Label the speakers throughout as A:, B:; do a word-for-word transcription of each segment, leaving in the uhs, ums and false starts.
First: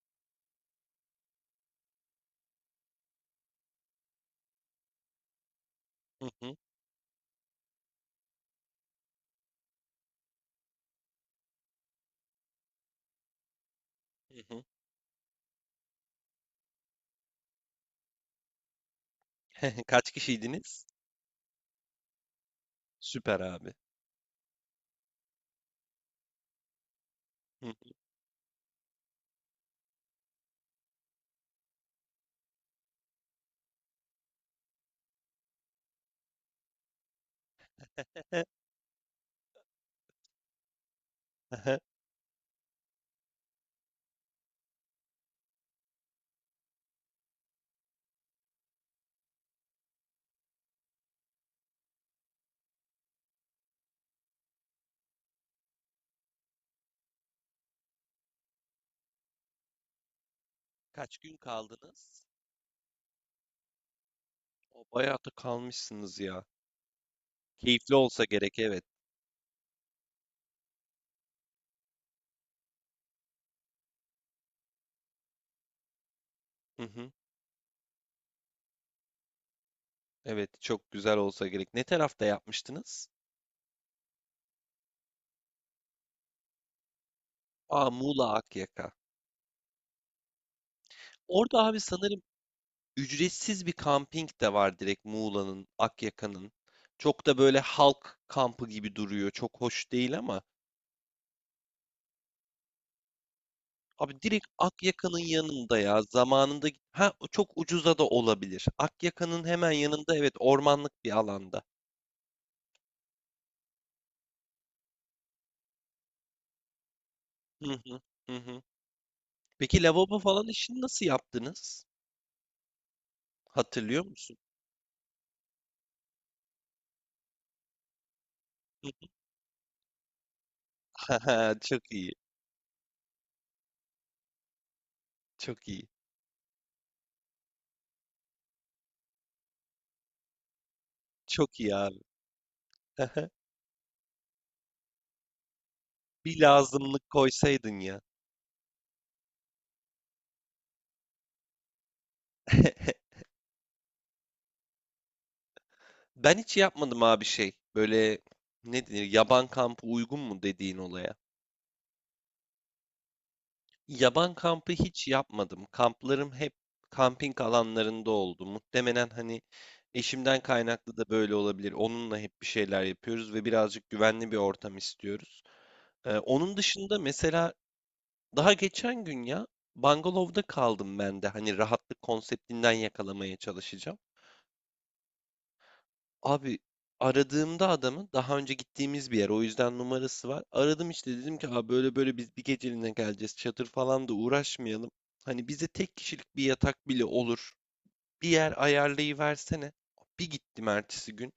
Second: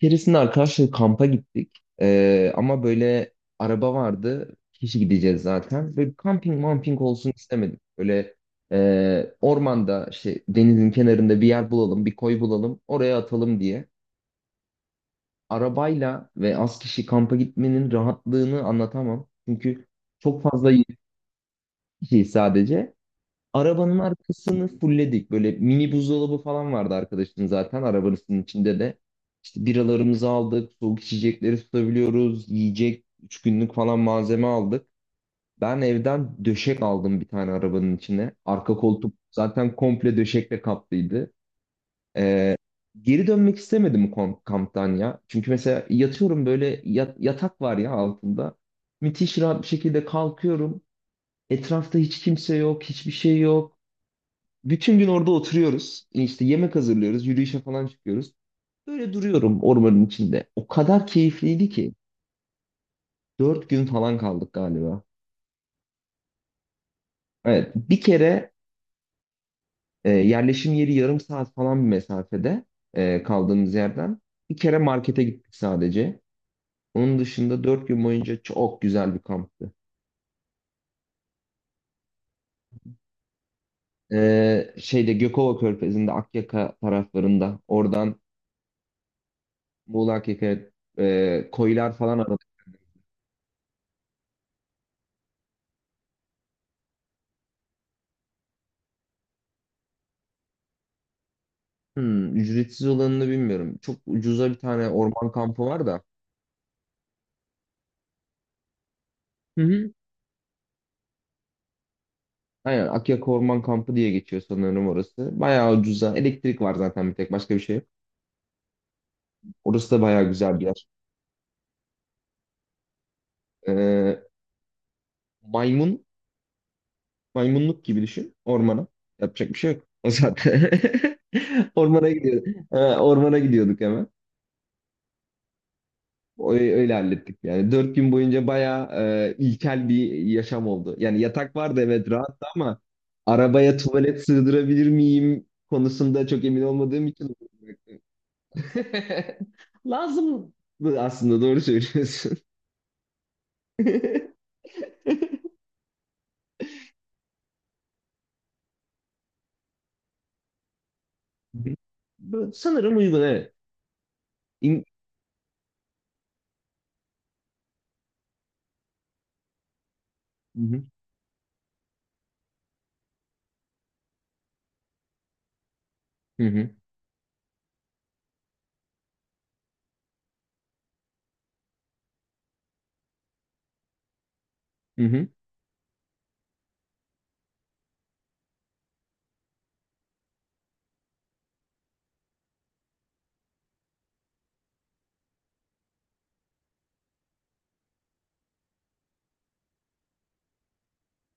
A: Keresinde arkadaşlar kampa gittik. Ee, ama böyle araba vardı. Kişi gideceğiz zaten. Böyle
B: Hı hı.
A: kamping mamping olsun istemedik. Böyle e, ormanda işte denizin kenarında bir yer bulalım, bir koy bulalım. Oraya atalım diye.
B: Hı hı.
A: Arabayla ve az kişi kampa gitmenin rahatlığını anlatamam. Çünkü
B: Kaç
A: çok fazla
B: kişiydiniz?
A: kişi sadece.
B: Süper abi.
A: Arabanın arkasını fulledik. Böyle mini buzdolabı falan vardı arkadaşın
B: Hı
A: zaten arabasının içinde de. İşte biralarımızı aldık, soğuk içecekleri tutabiliyoruz, yiyecek, üç günlük falan malzeme aldık. Ben evden döşek aldım bir tane arabanın içine. Arka koltuk zaten komple döşekle kaplıydı. Ee, Geri dönmek istemedim kom- kamptan ya. Çünkü mesela yatıyorum böyle yat- yatak var ya altında. Müthiş rahat bir şekilde kalkıyorum. Etrafta hiç kimse yok, hiçbir şey yok. Bütün gün orada oturuyoruz. İşte yemek hazırlıyoruz. Yürüyüşe falan çıkıyoruz. Böyle duruyorum ormanın içinde. O kadar
B: Kaç gün
A: keyifliydi ki.
B: kaldınız?
A: Dört gün falan kaldık
B: O
A: galiba.
B: bayağı da kalmışsınız ya.
A: Evet.
B: Keyifli
A: Bir
B: olsa
A: kere
B: gerek, evet.
A: e, yerleşim yeri yarım saat falan bir mesafede e, kaldığımız yerden. Bir kere markete gittik sadece.
B: Hı hı.
A: Onun dışında dört gün boyunca çok güzel bir kamptı.
B: Evet, çok güzel olsa gerek. Ne tarafta yapmıştınız?
A: E, şeyde Gökova Körfezi'nde, Akyaka taraflarında.
B: Aa,
A: Oradan
B: Muğla Akyaka.
A: Muğla Akyaka'ya e,
B: Orada abi,
A: koylar falan.
B: sanırım ücretsiz bir kamping de var direkt Muğla'nın, Akyaka'nın. Çok da böyle halk kampı gibi duruyor. Çok hoş değil ama.
A: Hmm, ücretsiz olanını bilmiyorum. Çok
B: Abi, direkt
A: ucuza bir tane
B: Akyaka'nın
A: orman kampı
B: yanında
A: var
B: ya,
A: da.
B: zamanında git ha, çok ucuza da olabilir. Akyaka'nın
A: Hı
B: hemen
A: hı.
B: yanında, evet, ormanlık bir alanda.
A: Aynen Akyaka Orman Kampı diye geçiyor sanırım orası. Bayağı ucuza. Elektrik var zaten, bir tek başka bir
B: Hı
A: şey yok.
B: hı, hı hı. Peki
A: Orası da
B: lavabo
A: bayağı
B: falan
A: güzel bir
B: işini
A: yer.
B: nasıl yaptınız? Hatırlıyor
A: Ee,
B: musun?
A: maymun, Maymunluk gibi düşün ormana. Yapacak bir şey yok. O zaten.
B: Haha, çok
A: Ormana
B: iyi.
A: gidiyor. Ee, ormana gidiyorduk hemen.
B: Çok iyi.
A: O- Öyle hallettik yani. Dört gün boyunca bayağı e, ilkel bir yaşam oldu. Yani yatak
B: Çok iyi
A: vardı,
B: abi.
A: evet, rahattı ama arabaya tuvalet sığdırabilir miyim konusunda
B: Bir
A: çok emin olmadığım
B: lazımlık
A: için.
B: koysaydın ya.
A: Lazım aslında, doğru söylüyorsun.
B: Ben hiç yapmadım abi şey. Böyle ne denir? Yaban kampı uygun mu dediğin olaya?
A: Bu- bu sanırım uygun, evet.
B: Yaban kampı
A: İn-
B: hiç yapmadım. Kamplarım hep kamping alanlarında oldu. Muhtemelen hani eşimden
A: Hı hı,
B: kaynaklı da böyle olabilir. Onunla hep bir şeyler yapıyoruz ve birazcık güvenli bir ortam istiyoruz. Ee, onun
A: hı
B: dışında mesela daha geçen gün ya, bungalovda kaldım ben de. Hani rahatlık konseptinden yakalamaya çalışacağım.
A: hı, hı,
B: Abi, aradığımda adamın daha önce gittiğimiz bir yer, o yüzden numarası var. Aradım işte, dedim ki abi böyle böyle biz bir geceliğine geleceğiz, çadır falan da uğraşmayalım. Hani bize tek kişilik bir yatak bile olur. Bir yer ayarlayıversene. Bir gittim ertesi gün.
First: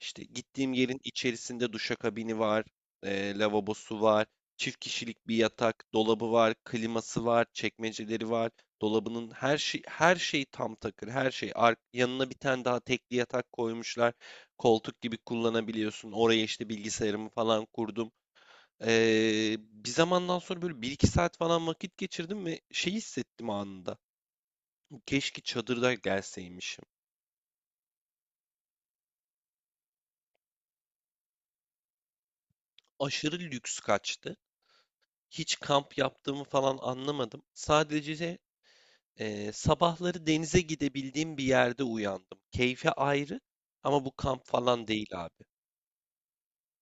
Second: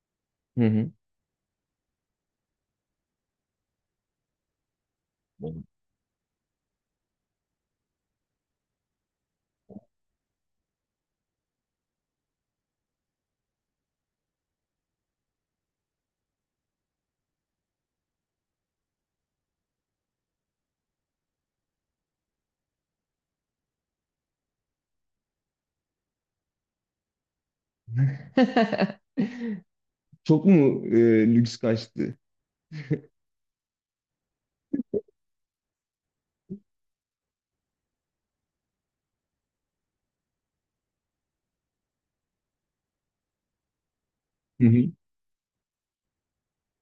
B: İşte
A: hı
B: gittiğim
A: hı.
B: yerin içerisinde duşakabini var, e, lavabosu var, çift kişilik bir yatak, dolabı var, kliması var, çekmeceleri var. Dolabının her şey, her şey tam takır, her şey. Ar- yanına bir tane daha tekli yatak koymuşlar. Koltuk gibi kullanabiliyorsun. Oraya işte bilgisayarımı falan kurdum. Ee, bir zamandan sonra böyle bir iki saat falan vakit geçirdim ve şey hissettim anında. Keşke çadırda gelseymişim.
A: Çok mu e, lüks kaçtı?
B: Aşırı lüks kaçtı. Hiç kamp yaptığımı falan anlamadım. Sadece eee, sabahları denize gidebildiğim bir yerde uyandım. Keyfi ayrı ama bu kamp falan değil abi.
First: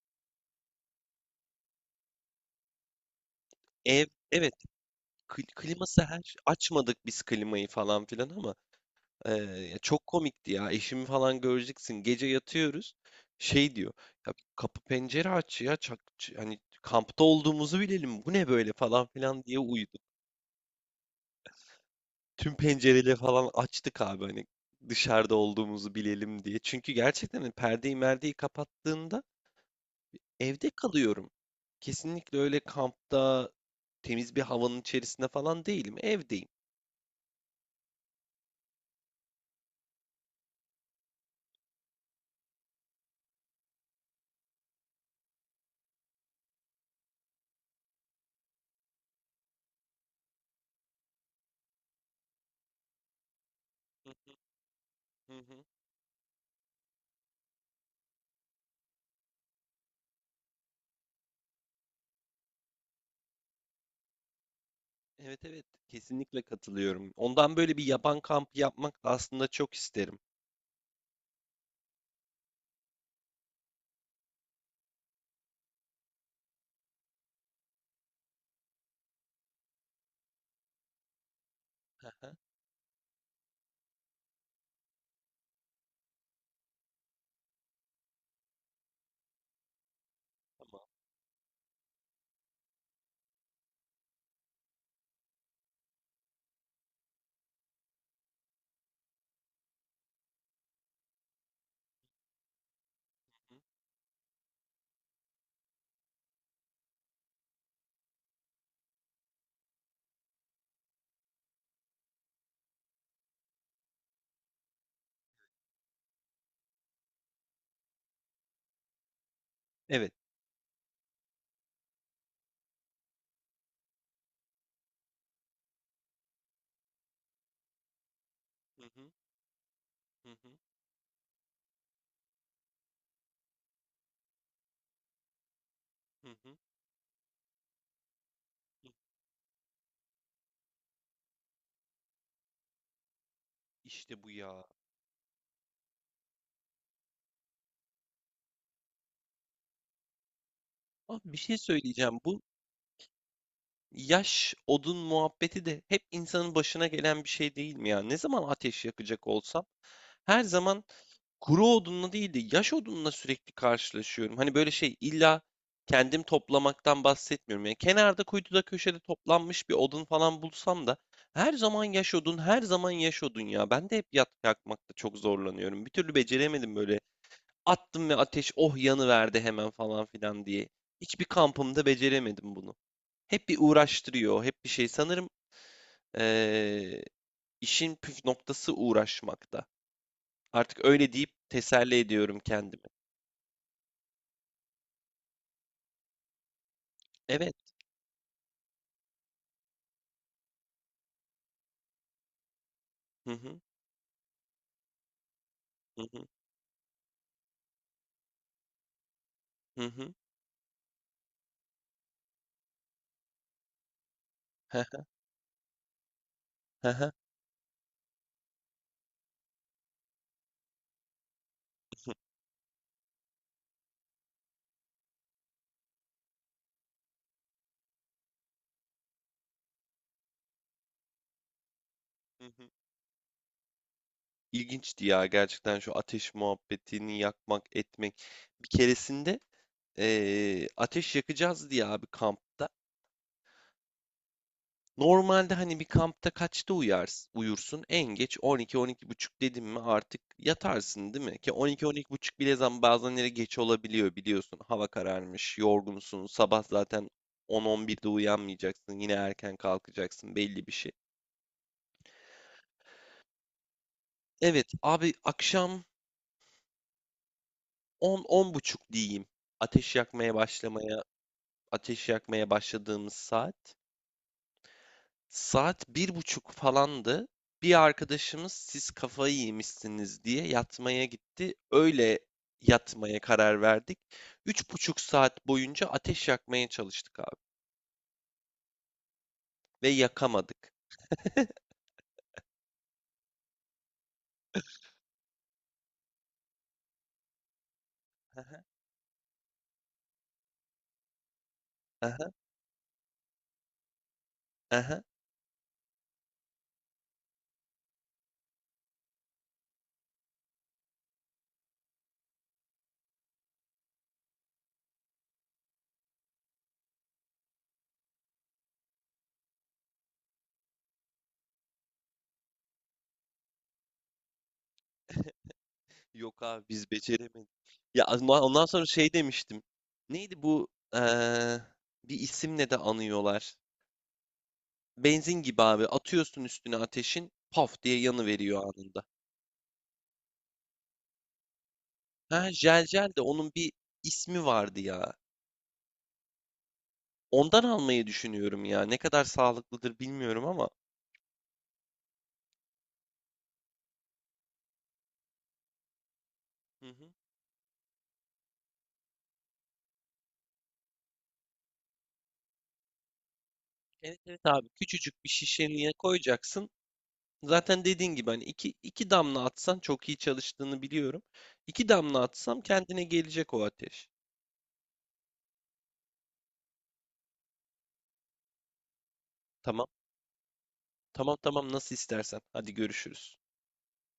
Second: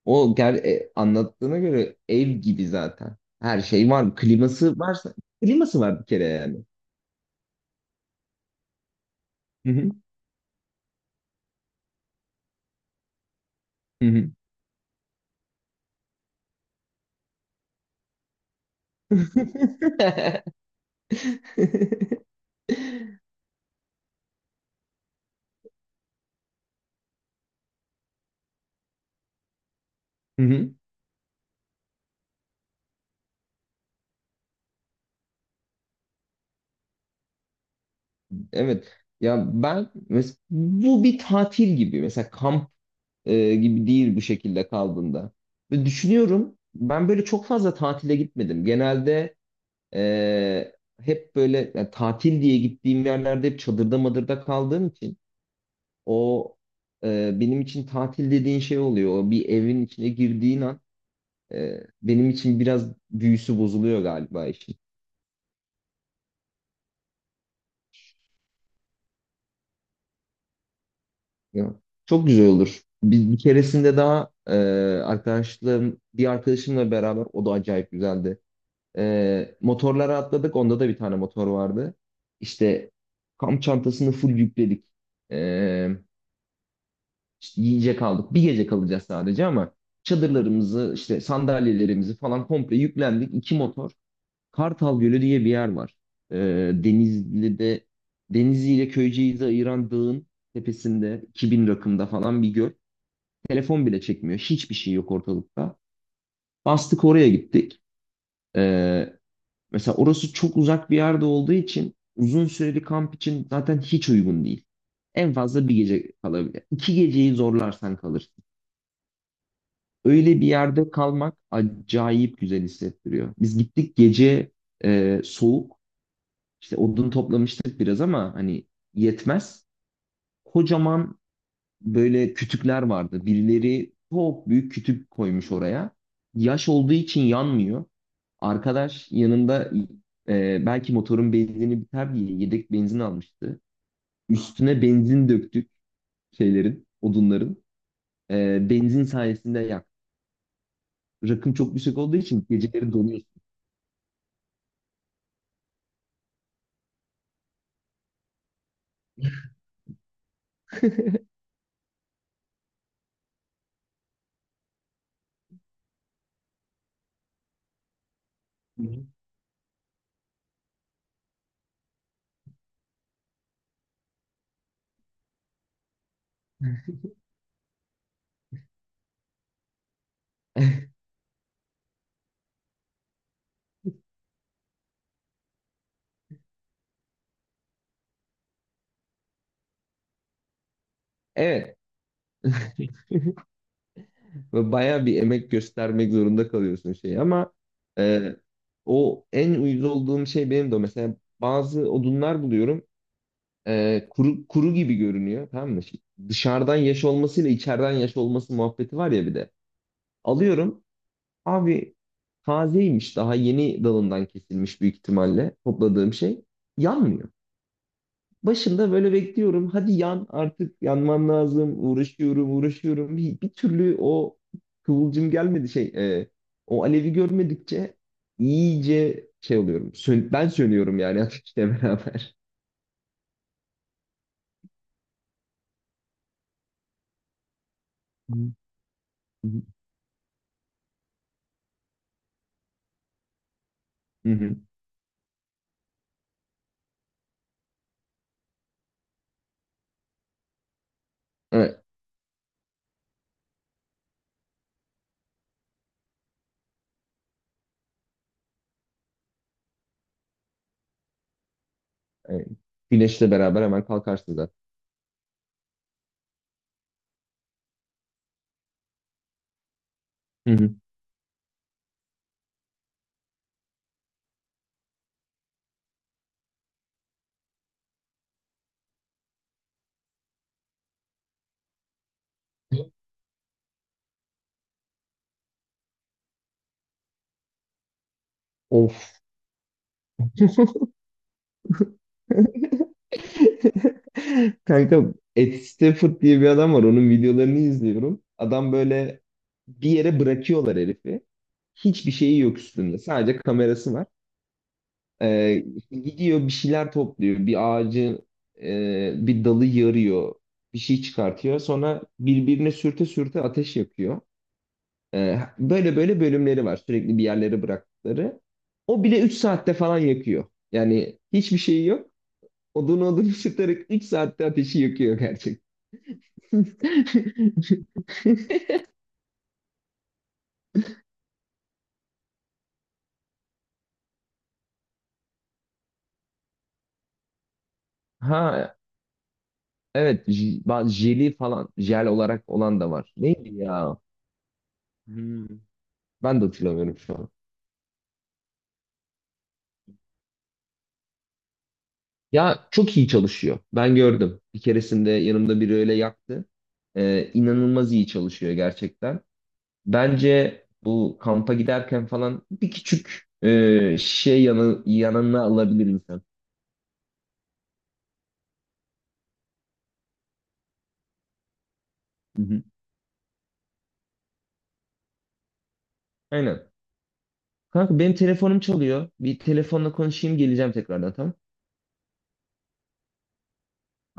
A: O ger e, anlattığına göre ev gibi zaten. Her şey
B: Ev,
A: var.
B: evet,
A: Kliması varsa,
B: kli-
A: kliması var
B: kliması,
A: bir
B: her
A: kere
B: şey-
A: yani.
B: açmadık biz klimayı falan filan ama
A: Hı
B: eee,
A: hı.
B: çok komikti ya. Eşimi falan göreceksin. Gece yatıyoruz. Şey diyor.
A: Hı hı.
B: Ya kapı pencere aç ya. Çak, ç- hani kampta olduğumuzu bilelim. Bu ne böyle falan filan diye uyudu. Tüm pencereleri falan açtık abi, hani dışarıda olduğumuzu bilelim diye. Çünkü gerçekten hani perdeyi merdeyi kapattığında
A: Hı
B: evde
A: hı.
B: kalıyorum. Kesinlikle öyle kampta temiz bir havanın içerisinde falan değilim. Evdeyim.
A: Evet. Ya ben mes- bu bir tatil gibi. Mesela kamp e, gibi değil bu şekilde kaldığında. Ve düşünüyorum, ben böyle çok fazla tatile gitmedim. Genelde e, hep böyle, yani tatil diye gittiğim yerlerde hep çadırda
B: Hı
A: madırda kaldığım için
B: hı, hı hı.
A: O e, benim için tatil dediğin şey oluyor. O, bir evin içine girdiğin an e, benim için biraz büyüsü bozuluyor galiba işin.
B: Evet, evet, kesinlikle katılıyorum. Ondan böyle bir yaban kampı yapmak da aslında çok isterim.
A: Ya, çok güzel olur. Bir, bir keresinde daha e, arkadaşlarım, bir arkadaşımla beraber, o da acayip güzeldi. E, motorlara atladık. Onda da bir tane motor vardı.
B: Hı hı.
A: İşte kamp çantasını full yükledik. E, işte yiyecek aldık. Bir gece kalacağız sadece ama
B: Tamam.
A: çadırlarımızı, işte sandalyelerimizi falan komple yüklendik. İki motor. Kartal Gölü diye bir yer var. Ee, Denizli'de, Denizli ile Köyceğiz'i ayıran dağın tepesinde iki bin rakımda falan bir göl.
B: Hı, hı.
A: Telefon bile çekmiyor. Hiçbir şey yok ortalıkta. Bastık, oraya gittik. Ee, Mesela orası çok uzak bir yerde olduğu için uzun süreli kamp için zaten hiç uygun değil. En fazla bir gece kalabilir. İki geceyi zorlarsan kalırsın.
B: Evet.
A: Öyle bir yerde kalmak acayip güzel hissettiriyor. Biz gittik, gece e, soğuk. İşte odun toplamıştık biraz ama hani
B: Hı hı,
A: yetmez.
B: hı hı,
A: Kocaman böyle kütükler vardı. Birileri çok büyük kütük koymuş oraya.
B: hı hı,
A: Yaş olduğu için yanmıyor.
B: hı.
A: Arkadaş yanında e, belki motorun benzini biter diye yedek benzin almıştı.
B: İşte bu ya.
A: Üstüne benzin döktük şeylerin, odunların. E, benzin sayesinde yak.
B: Abi, bir
A: Rakım
B: şey
A: çok yüksek olduğu
B: söyleyeceğim.
A: için geceleri donuyorsun.
B: Yaş odun muhabbeti de hep insanın başına gelen bir şey değil mi ya? Ne zaman ateş yakacak olsam her zaman kuru odunla değil de yaş odunla sürekli karşılaşıyorum. Hani böyle şey, illa kendim toplamaktan bahsetmiyorum. Yani kenarda, kuytuda,
A: Hı
B: köşede
A: hı.
B: toplanmış bir odun falan bulsam da her zaman yaş odun, her zaman yaş odun ya. Ben de hep yat yakmakta çok zorlanıyorum. Bir türlü beceremedim böyle. Attım ve ateş oh yanıverdi hemen falan filan diye. Hiçbir kampımda beceremedim bunu. Hep bir uğraştırıyor, hep bir şey. Sanırım eee, işin püf noktası uğraşmakta. Artık öyle deyip
A: Evet.
B: teselli ediyorum kendimi.
A: Ve bayağı bir emek göstermek zorunda kalıyorsun şey ama
B: Evet.
A: e, o en uyuz olduğum şey benim de o. Mesela bazı odunlar buluyorum
B: Hı hı,
A: e, kuru, kuru gibi görünüyor, tamam mı? Şey,
B: hı hı,
A: dışarıdan yaş olmasıyla içeriden yaş olması muhabbeti var ya bir de.
B: hı hı,
A: Alıyorum, abi, tazeymiş, daha yeni dalından kesilmiş büyük ihtimalle topladığım şey,
B: hı hı,
A: yanmıyor. Başında böyle bekliyorum. Hadi yan artık, yanman lazım.
B: hı hı.
A: Uğraşıyorum, uğraşıyorum. Bir, bir türlü o kıvılcım gelmedi şey. E, o alevi görmedikçe iyice şey oluyorum. Sön- ben sönüyorum yani ateşle beraber.
B: İlginçti ya gerçekten şu ateş muhabbetini yakmak etmek.
A: Hı
B: Bir keresinde
A: hı.
B: eee, ateş yakacağız diye abi kampta.
A: Hı hı.
B: Normalde hani bir kampta kaçta uyars uyursun? En geç on iki buçuk dedim mi artık yatarsın değil mi? Ki
A: Evet,
B: on iki buçuk bile zaman bazenleri geç olabiliyor biliyorsun. Hava kararmış, yorgunsun, sabah zaten on on birde uyanmayacaksın, yine erken kalkacaksın belli bir şey.
A: evet. Güneşle beraber hemen kalkarsın zaten.
B: Evet abi, akşam on buçuk diyeyim. Ateş yakmaya
A: Hı hı.
B: başlamaya, ateş yakmaya başladığımız saat. Saat bir buçuk falandı. Bir arkadaşımız siz kafayı yemişsiniz diye yatmaya gitti. Öyle yatmaya karar verdik. Üç buçuk saat boyunca ateş yakmaya çalıştık abi.
A: Of.
B: Ve yakamadık.
A: Kanka, Ed Stafford diye bir adam var. Onun videolarını izliyorum.
B: Aha,
A: Adam böyle bir yere bırakıyorlar herifi. Hiçbir
B: aha,
A: şeyi yok üstünde. Sadece kamerası var.
B: aha.
A: Ee, Gidiyor, bir şeyler topluyor. Bir ağacı, e, bir dalı yarıyor. Bir şey çıkartıyor. Sonra birbirine sürte sürte ateş yakıyor. Ee, böyle böyle bölümleri var. Sürekli bir yerlere bıraktıkları. O bile üç saatte falan yakıyor. Yani hiçbir şeyi yok. Odun odun ısıtarak üç saatte ateşi yakıyor gerçekten.
B: Yok abi, biz beceremedik. Ya ondan ondan sonra şey demiştim. Neydi bu? eee, Bir isimle de anıyorlar. Benzin gibi abi. Atıyorsun üstüne ateşin. Paf diye yanıveriyor
A: Ha,
B: anında.
A: evet, j- ba- jeli falan, jel
B: Ha
A: olarak olan
B: jel,
A: da
B: jel
A: var.
B: de onun
A: Neydi
B: bir
A: ya?
B: ismi vardı ya.
A: Hmm, ben de hatırlamıyorum şu an.
B: Ondan almayı düşünüyorum ya. Ne kadar sağlıklıdır bilmiyorum ama.
A: Ya çok iyi çalışıyor. Ben gördüm. Bir keresinde yanımda biri öyle yaktı.
B: Hı hı.
A: Ee, inanılmaz iyi çalışıyor gerçekten. Bence bu, kampa giderken falan bir küçük e,
B: Evet, evet
A: şey
B: abi,
A: yanı,
B: küçücük bir
A: yanına alabilir
B: şişeye
A: insan.
B: koyacaksın. Zaten dediğin gibi hani iki, iki damla atsan çok iyi çalıştığını biliyorum. İki damla
A: Hı
B: atsam
A: hı.
B: kendine gelecek o ateş.
A: Aynen. Kanka, benim telefonum çalıyor. Bir
B: Tamam.
A: telefonla konuşayım, geleceğim tekrardan, tamam.
B: Tamam, tamam, nasıl istersen. Hadi görüşürüz.
A: Bye.